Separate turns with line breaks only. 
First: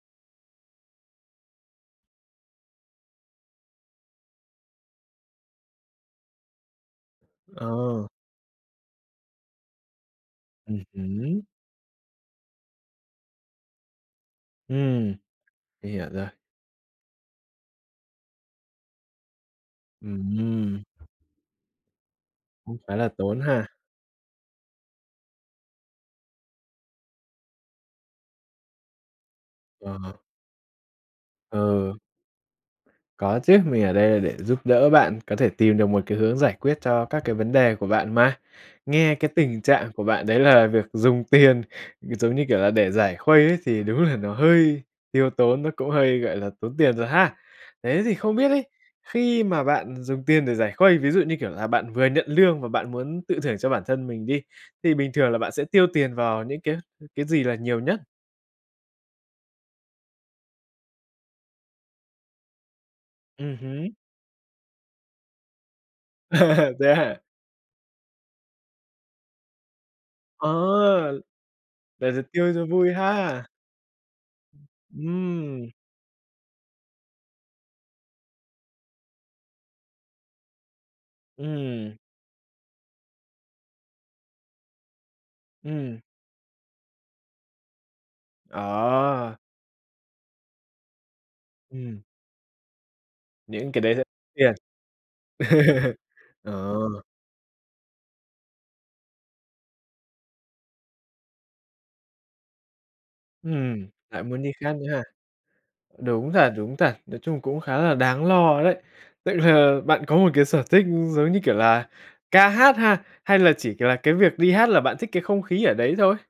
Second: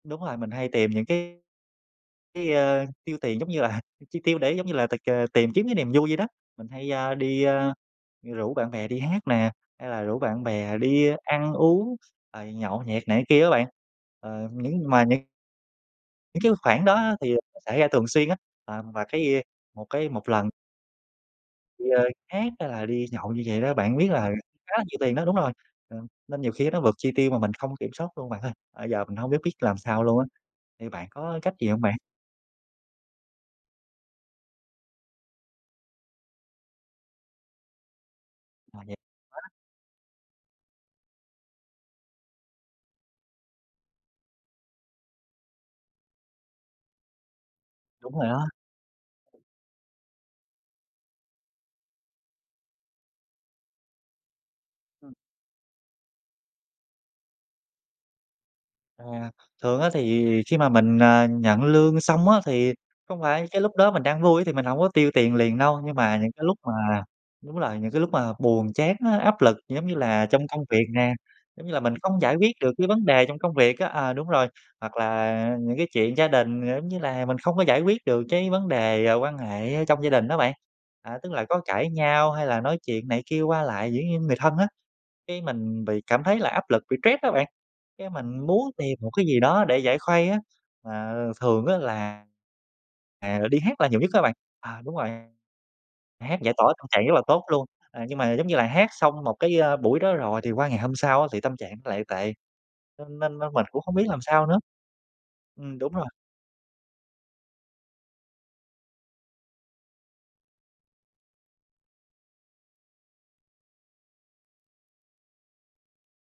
Đúng rồi, mình hay tìm những cái cái, ơ, tiêu tiền giống như là chi tiêu để giống như là tịch, à, tìm kiếm cái niềm vui vậy đó. Mình hay, a, đi, a,
Ờ.
rủ bạn bè đi hát nè, hay là rủ bạn bè
Ừm
đi
hứm.
ăn uống, rồi nhậu nhẹt này cái kia á bạn. Ờ, những mà
Ừm,
những
mình hiểu rồi.
những cái khoản đó thì, à, xảy ra thường xuyên á, ờ, và cái một cái một lần.
Ừm.
[unintelligible] Hát hay
Cũng
là
khá
đi
là
nhậu
tốn
như vậy
ha.
đó, bạn biết là khá là nhiều tiền đó đúng rồi, ờ, nên nhiều khi á nó vượt chi tiêu mà mình không kiểm soát luôn bạn ơi. Ơ, giờ mình hông biết biết làm
Ờ.
sao luôn á, thì bạn có cách gì hông bạn?
Ừ. Có chứ, mình ở đây là để giúp đỡ bạn có thể tìm được một cái hướng giải quyết cho các cái vấn đề của bạn mà. Nghe cái
[unintelligible]
tình trạng của bạn đấy là việc dùng tiền, ừ, giống như kiểu là, để giải khuây ấy thì đúng là nó hơi tiêu tốn, nó cũng hơi, gọi là, tốn tiền rồi ha. Thế thì
Đúng rồi
không
đó.
biết ấy, khi mà bạn dùng tiền để giải khuây, ví dụ, như kiểu là, bạn vừa nhận lương và bạn muốn tự thưởng cho bản thân mình đi, thì bình thường là bạn sẽ tiêu tiền vào những cái cái gì là nhiều nhất?
À, thường á thì khi mà mình, à, nhận lương xong á thì không phải
Ừm
cái lúc
hứm.
đó mình đang vui á thì mình hổng có tiêu tiền liền đâu, nhưng mà những cái lúc
Thế
mà
hả?
đúng rồi, những cái lúc mà buồn chán á, áp lực, giống như là trong công việc
Ờ!
nè, giống như là mình
Là
không
giờ
giải quyết
tiêu cho
được cái
vui
vấn đề trong
ha?
công việc á à, đúng rồi. Hoặc là
Ừm.
những cái chuyện gia đình, ờ, giống như là, mình không có giải quyết được cái vấn đề, à, quan hệ ở trong gia đình á bạn. À, tức là có cãi
Ừm.
nhau, hay là nói chuyện này kia qua lại, dĩ nhiên người thân á, cái, mình
Ừm.
bị cảm thấy là áp lực, bị stress á bạn, cái, mình muốn tìm một cái
Ờ.
gì đó để giải khuây á, mà thường á
Ừm.
là, à, là đi
Những cái
hát là
đấy
nhiều nhất đó bạn
tiền.
à, đúng rồi. Hát giải tỏa
Ờ.
tâm trạng rất là tốt luôn, à, nhưng mà giống như là hát xong một cái, a, buổi đó rồi thì qua ngày hôm sau á thì tâm trạng nó lại tệ, nên nên nên mình cũng
Ừm,
không biết làm
lại muốn
sao
đi
nữa
khác nữa ha.
ừm, đúng rồi.
Đúng thật, đúng thật, nói chung cũng khá là đáng lo đấy. Tức là bạn có một cái sở thích, giống như kiểu, là ca hát ha, hay là chỉ, kiểu là, cái việc đi hát là bạn thích cái không khí ở đấy thôi?